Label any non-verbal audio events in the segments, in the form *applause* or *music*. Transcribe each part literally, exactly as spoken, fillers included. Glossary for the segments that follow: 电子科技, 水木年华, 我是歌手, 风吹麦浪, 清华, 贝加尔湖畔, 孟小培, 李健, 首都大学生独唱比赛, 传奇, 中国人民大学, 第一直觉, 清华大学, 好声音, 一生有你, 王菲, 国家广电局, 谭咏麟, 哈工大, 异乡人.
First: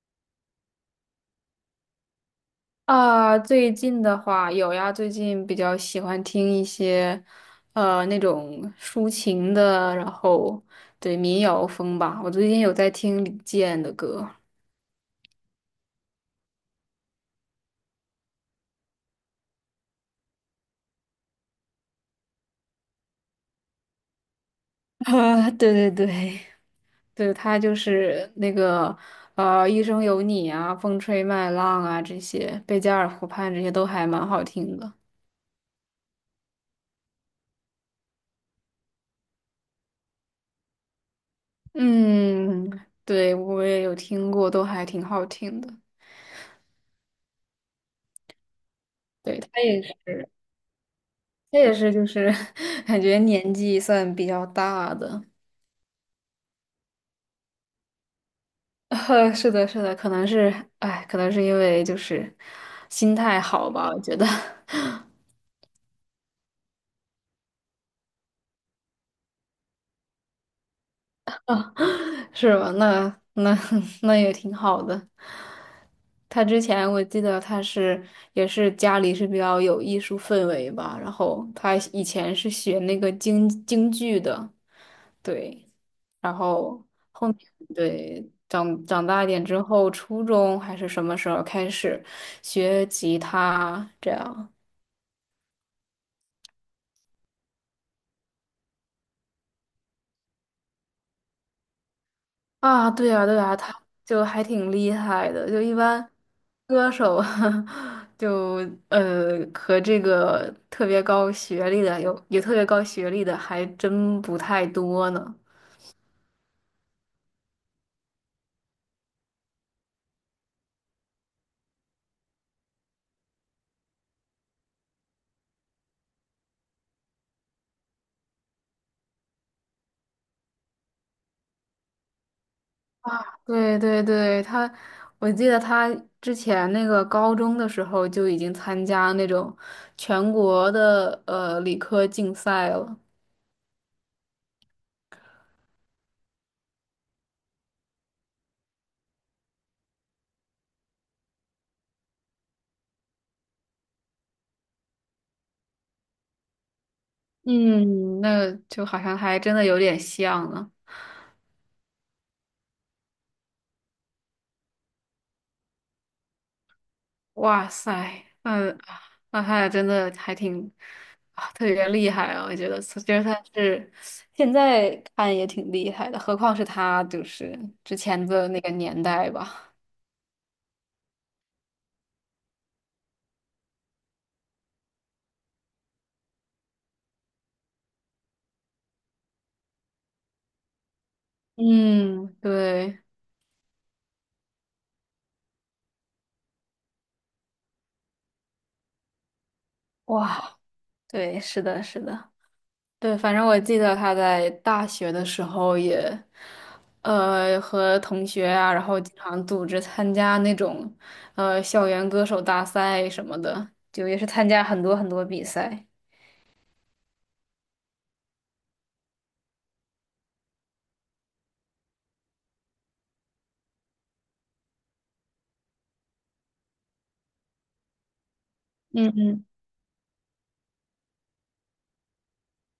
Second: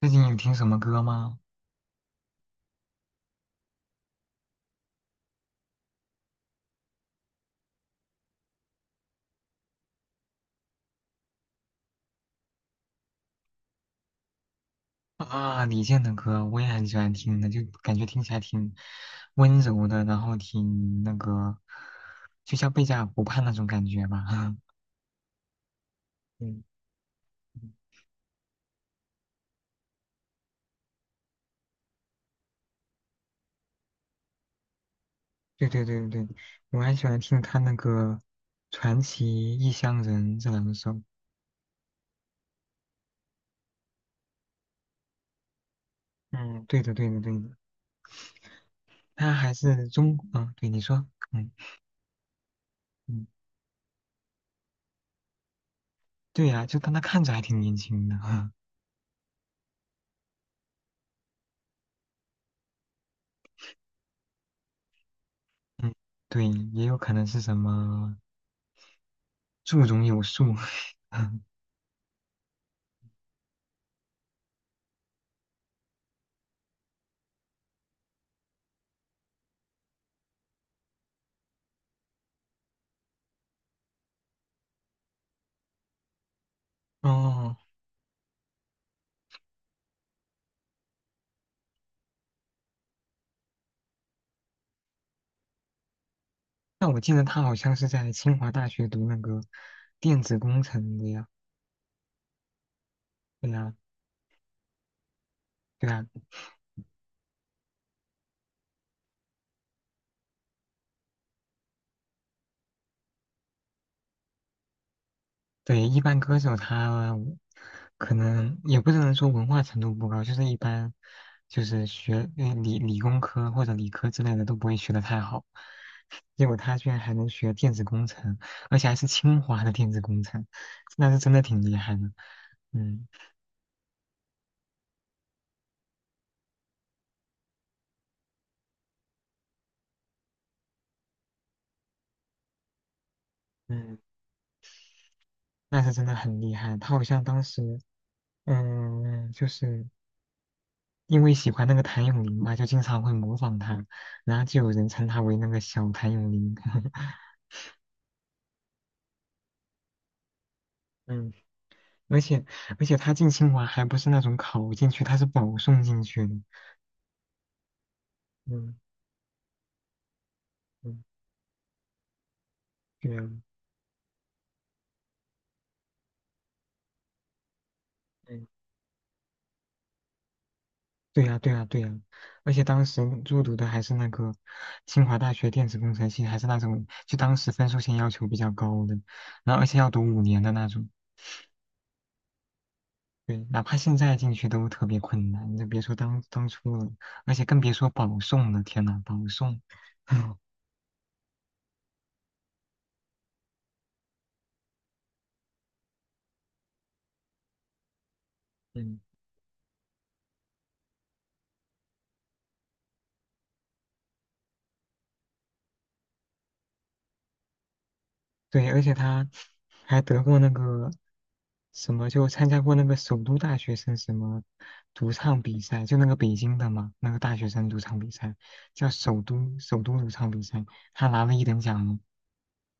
最近有听什么歌吗？啊，最近的话有呀，最近比较喜欢听一些，呃，那种抒情的，然后对民谣风吧。我最近有在听李健的歌，啊，李健的歌我也很喜欢听的，就感觉听起来挺温柔的，然后挺那个，就像贝加尔湖畔那种感觉吧。*laughs* *laughs* 啊，对对对，嗯，*laughs* 对，他嗯就是那个，呃，《一生有你》啊，《风吹麦浪》啊，这些《贝加尔湖畔》这些都还蛮好听的。对对对对对，我还喜欢听他那个《传奇》《异乡人》这两首。嗯，对，我也有听过，都还挺好听的。嗯，对的对的对的，他对。还他也是是。中，嗯，对你说，嗯这也是就是 *laughs* 感觉嗯，年纪算比较大的，对呀、就但他看着还挺年轻的。*laughs* *laughs* 呃，是的，是的，可能是，哎，可能是因为就是心态好吧，我觉得 *laughs* 嗯，对，也有可能是什么树中有树。*laughs* 是吧？那那 *laughs* 那也挺好的。他之前我记得他是也是家里是比较有艺术氛围吧，然后他以前是学那个京京剧的，对，然后。哦，对，长长大一点之后，初中还是什么时候开始学吉他这样那我记得他好像是在清华大学读那个电子工程的呀。啊？对啊，对对啊，他 呀，*laughs* 就还挺厉害的，就一对呀，般歌手 *laughs* 就呃和这个特别高学历的有有特别高学历的还真不太多呢。对，一般歌手他可能也不能说文化程度不高，就是一般就是学呃理理工科或者理科之类的都不会学的太好，结果他居然还能学电子工程，而且还是清华的电子工程，那是真的挺厉害的。嗯对对对，他，我记得他之前那个高中的时候就已经参加那种全国的呃理科竞赛了。嗯，那是真的很厉害。他好像当时嗯就是。因为喜欢那个谭咏麟嘛，就经常会模仿他，然后就有人称他为那个小谭咏麟。*laughs* 嗯，那就好像还真的有点像呢。嗯，而且而且他进清华还不是那种考进去，他是保送进去的。哇塞，嗯嗯，那他俩真的还挺嗯，啊，特别厉害啊！我觉得，其对呀，实他是现在看也挺厉害的，何况是他就是之前嗯，的那个年代吧。对呀对呀对呀，而且当时入读的还是那个清华大学电子工程系，还是那种就当时分数线要求比较高的，然后而且要读五年的那种。嗯，对，对，哪怕现在进去都特别困难，你就别说当当初了，而且更别说保送了。天呐，保送，*laughs* 哇，对，是的，是的。对，反正我记得他在大学的时候也，呃，和同学啊，然后嗯，经常组织参加那种，呃，校园歌手大赛什么的，就也是参加很多很多比赛。对，而且他还得过那个什么，就参加过那个首都大学生什么独唱比赛，就那个北京的嘛，那个大学生独唱比赛叫嗯首嗯都首都独唱比赛，他拿了一等奖呢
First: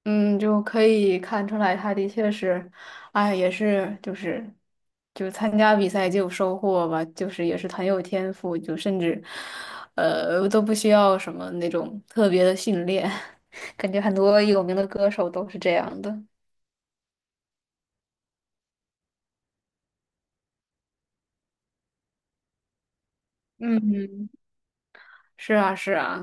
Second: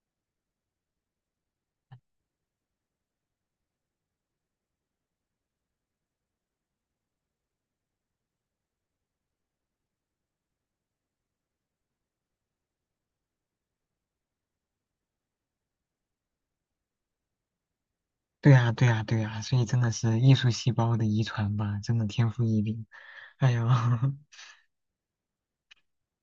嗯，就可以看出来，他的确是，哎，也是就是，就参加比赛就有收获吧，就是也是很有天赋，就甚至，呃，都不需要什么那种特别的训练，*laughs* 感觉很多有名的歌手都是这样的。对啊，对啊，对啊，所以真的是艺术细胞的遗传吧，真的天赋异禀。哎呦，*laughs* 嗯，是啊，是啊，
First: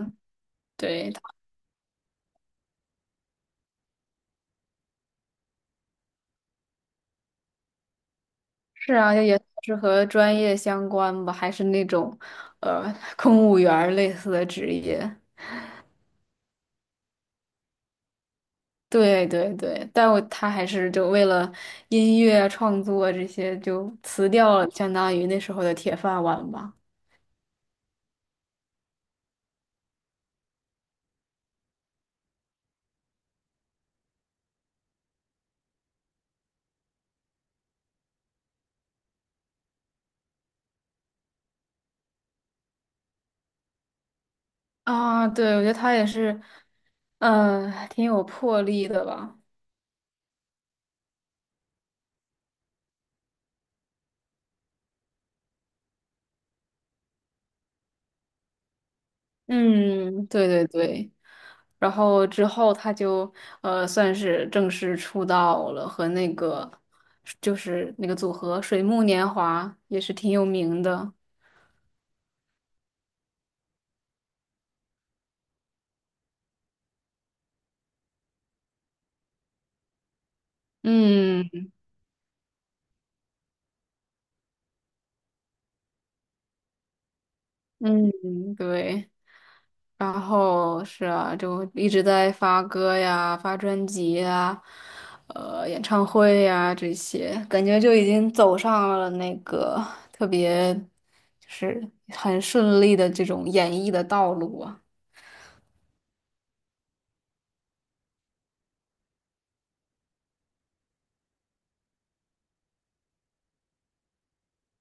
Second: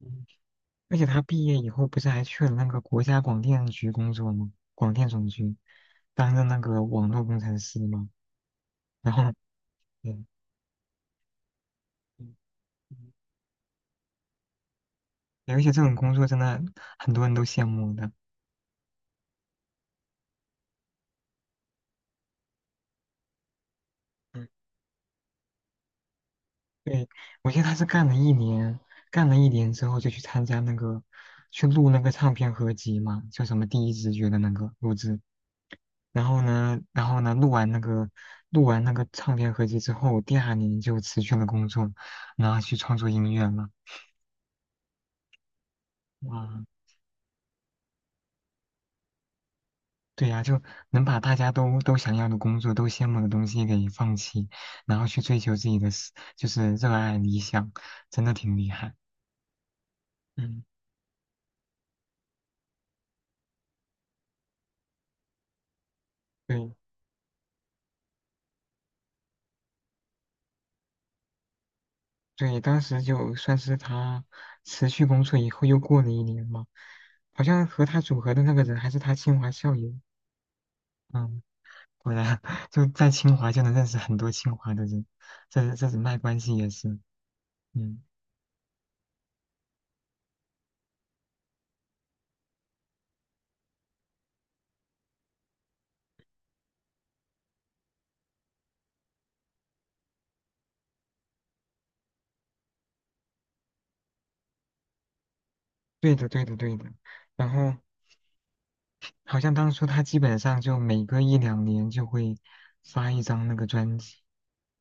而且对，他毕业以后不是还去了那个国家广电局工作吗？广电总局，当任那个网络工程师嘛。是然啊，后，也算是和对专业相关吧，还是那种，嗯，呃，嗯嗯公务员儿类似的职业。而且这种工作真的很多人都羡慕的。对对对，但我他还是就为了音乐啊创作啊这些就辞嗯，掉了，相当于那时候的铁饭碗吧。对，我记得他是干了一年，干了一年之后就去参加那个，去录那个唱片合集嘛，叫什么《第一直觉》的那个录制。然后呢，然后呢，录完那个录完那个唱片合集之后，第二年就辞去了工作，然后去创作音乐了。啊，对，我觉得他也是，哇，嗯、挺有魄力的吧。对呀，就能把大家都都想要的工作、都羡慕的东西给放弃，然后去追求自己的事，就是热爱理想，真的挺厉害。嗯，对嗯，对对。然后之后他就呃算是正式出道了，和那个对就是那个组合水木年华也是挺有名的。对，当时就算是他辞去工作以后，又过了一年嘛，好像和他组合的那个人还是他清华校友。嗯，嗯果然 *laughs* 就在清华就能认识很多清华的人，这这人脉关系也是。嗯，嗯，对。然后是啊，就一直在发歌呀、发专辑呀、呃演唱会呀这些，感觉就已经走上了那个特别就是很顺利的这种演艺的道路啊。对的，对的，对的。然后。好像当初他基本上就每隔一两年就会发一张那个专辑，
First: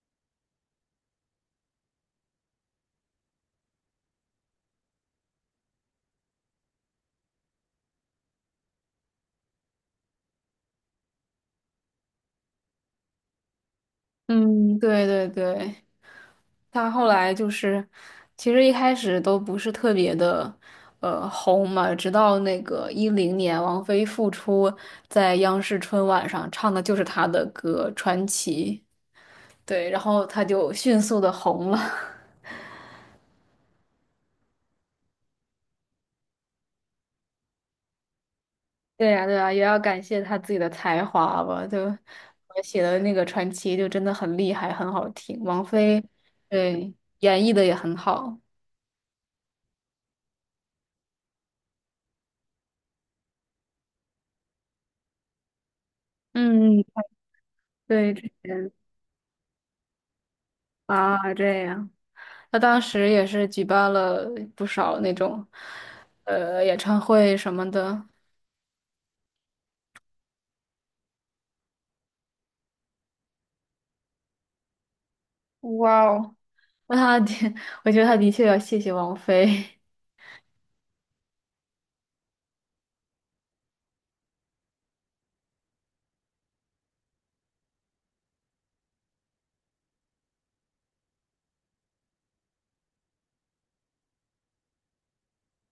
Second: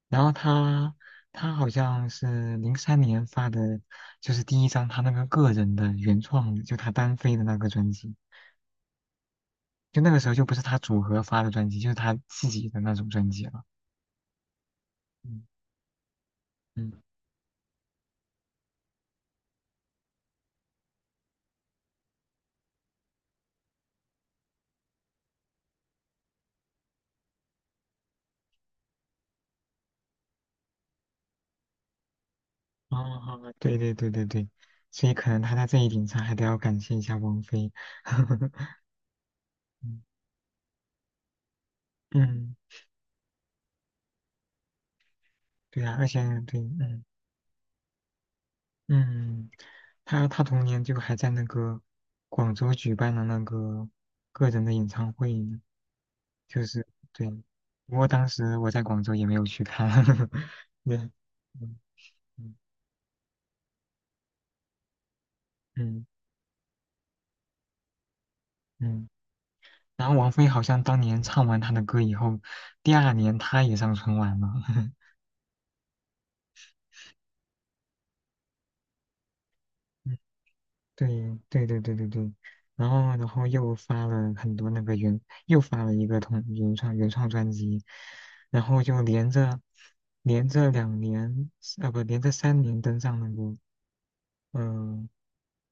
然后他他好像是零三年发的，就是第一张他那个个人的原创的，就他单飞的那个专辑，就那个时候就不是他组合发的专辑，就是他自己的那种专辑了。嗯，对对嗯对。他嗯，后来就是，其实一开始都不是特别的，呃，红嘛。直到那个一零年，王菲复出，在央视春晚上唱的就是他的歌《传奇》，对，然后他就迅速的红了。*laughs* 哦哦，对对对对对，所以可能他在这一点上还得要感谢一下王菲。*laughs* 对呀，对呀，也要嗯感谢他自己的才华吧。就嗯，我写的那个《传奇》就真的很厉害，很好听。王对啊，菲，而且对，对，嗯。演绎的也很好。嗯，他他同年就还在那个广州举办了那个个人的演唱会呢就嗯，是对，不过对，当之时我前在广州也没有去看，*laughs* 对，啊，这嗯样。嗯他当时也是举办了不少那种，嗯呃，演唱会什么的。嗯，然后王菲好像当年唱完他的歌以后，第二年她也上春晚了，*laughs* 哇哦，那他的，*laughs* 我觉得他的确要谢谢王菲 对对对对对对，然后然后又发了很多那个原，又发了一个同原创原创专辑，然后就连着连着两年，呃不，连着三年登上那个，嗯、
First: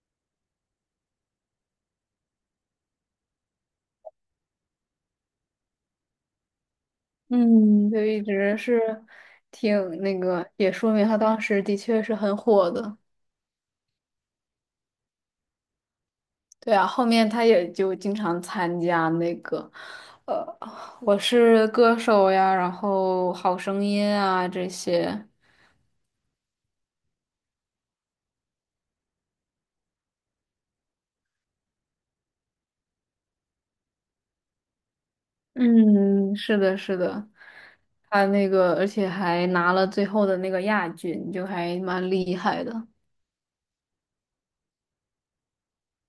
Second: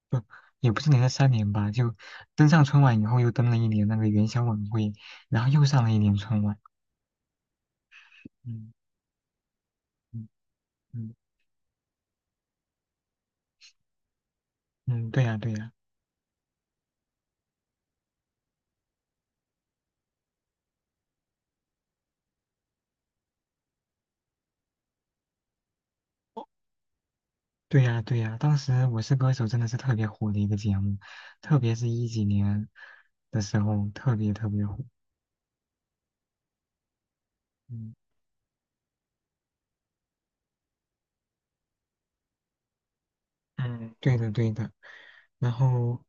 不，也不是连着三年吧，就登上春晚以后又登了一年那个元宵晚会，然后又上了一年春晚，*laughs*，嗯，就一直是嗯挺那嗯个，也说明嗯他当时的确是很火的。嗯，对呀、对呀、对啊，后面他也就经常参加那个，呃，《我是歌手》呀，然后《好声音》啊这些。对呀，对呀，当时《我是歌手》真的是特别火的一个节目，特别是一几年的时候，特别特别火。嗯，是的，是的，嗯他那个，而且还拿了最后的那个亚军，就还蛮厉害的。嗯，对的对的。然后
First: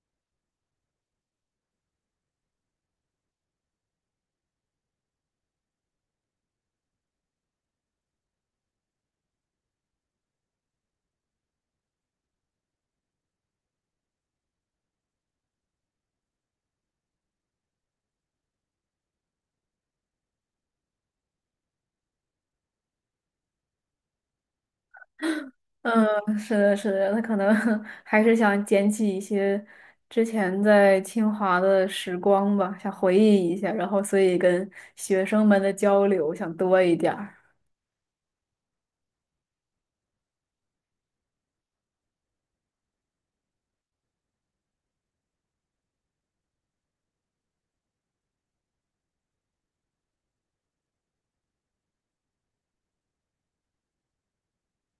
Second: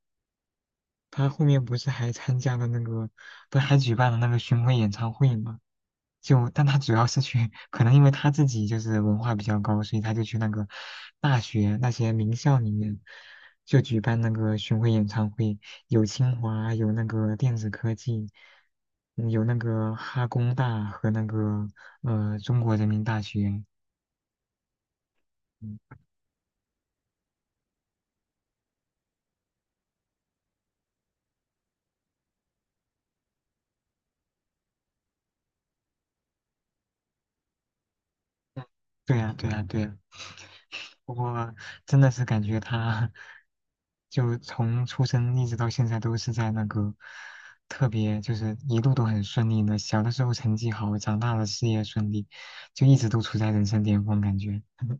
他后面不是还参加了那个，不是还举办了那个巡回演唱会吗？就，但他主要是去，可能因为他自己就是文化比较高，所以他就去那个大学那些名校里面，就举办那个巡回演唱会，有清华，有那个电子科技，嗯有那个哈工大和那个呃中国人民大学。嗯嗯，是的，是的，他可能 *laughs* 还是想捡起一些之前在清华的时光吧，想回忆一下，然后所以跟学生们的交流想多一点儿。对呀，对呀，对呀。不过真的是感觉他就从出生一直到现在都是在那个特别就是一路都很顺利的，小的时候成绩好，长大了事业顺利，就一直都处在人生巅峰感觉。*laughs*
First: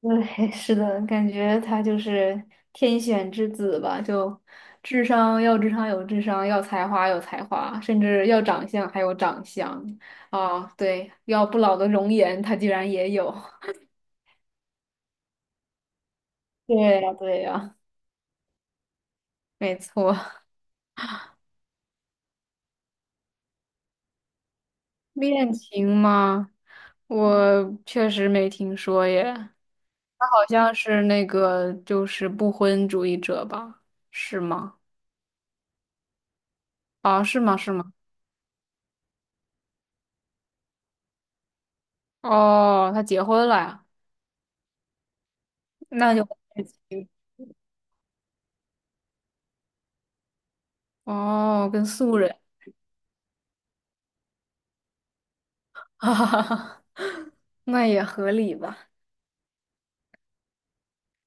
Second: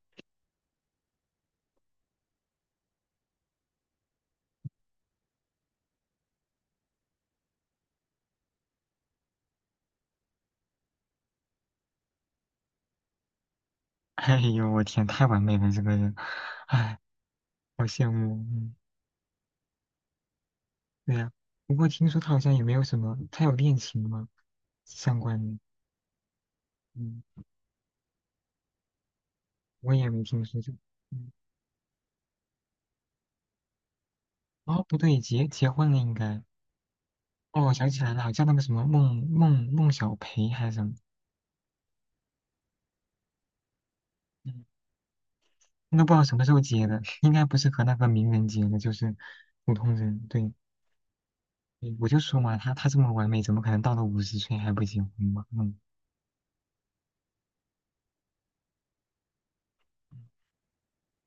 对，*laughs* 是的，感觉他就是天选之子吧，就智商要智商有智商，要才华有才华，甚至要长相还有长相啊，对，要不老的容颜他居然也有。*laughs* 哎呦，我天，太完美了这个人，对哎，呀，对呀，好羡慕。嗯，没错。对呀、不过听说他好像也没有什么，他有恋情吗？相关恋的，情吗？嗯，我确实没听说耶，我也没他听好说就，像是那嗯，个就是不婚主义者吧？是吗？哦，不对，结结婚了应该。啊，是吗？哦，我是想吗？起来了，好像那个什么孟孟孟小培还是什么，哦，他结婚了呀？嗯，那不那知道就。什么时候结的，应该不是和那个名人结的，就是普通人。对，哦，跟对我素就人，说嘛，他他这么完美，怎么可能到了五十岁还不结婚嘛？嗯，*laughs* 哈哈哈那也合理吧。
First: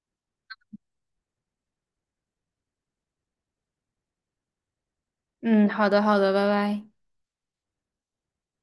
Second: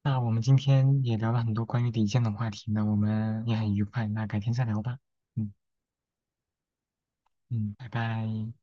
那我们今天也聊了很多关于李健的话题呢，我们也很愉快，那改天再聊吧。嗯嗯，好的，好的，拜拜。嗯，拜拜。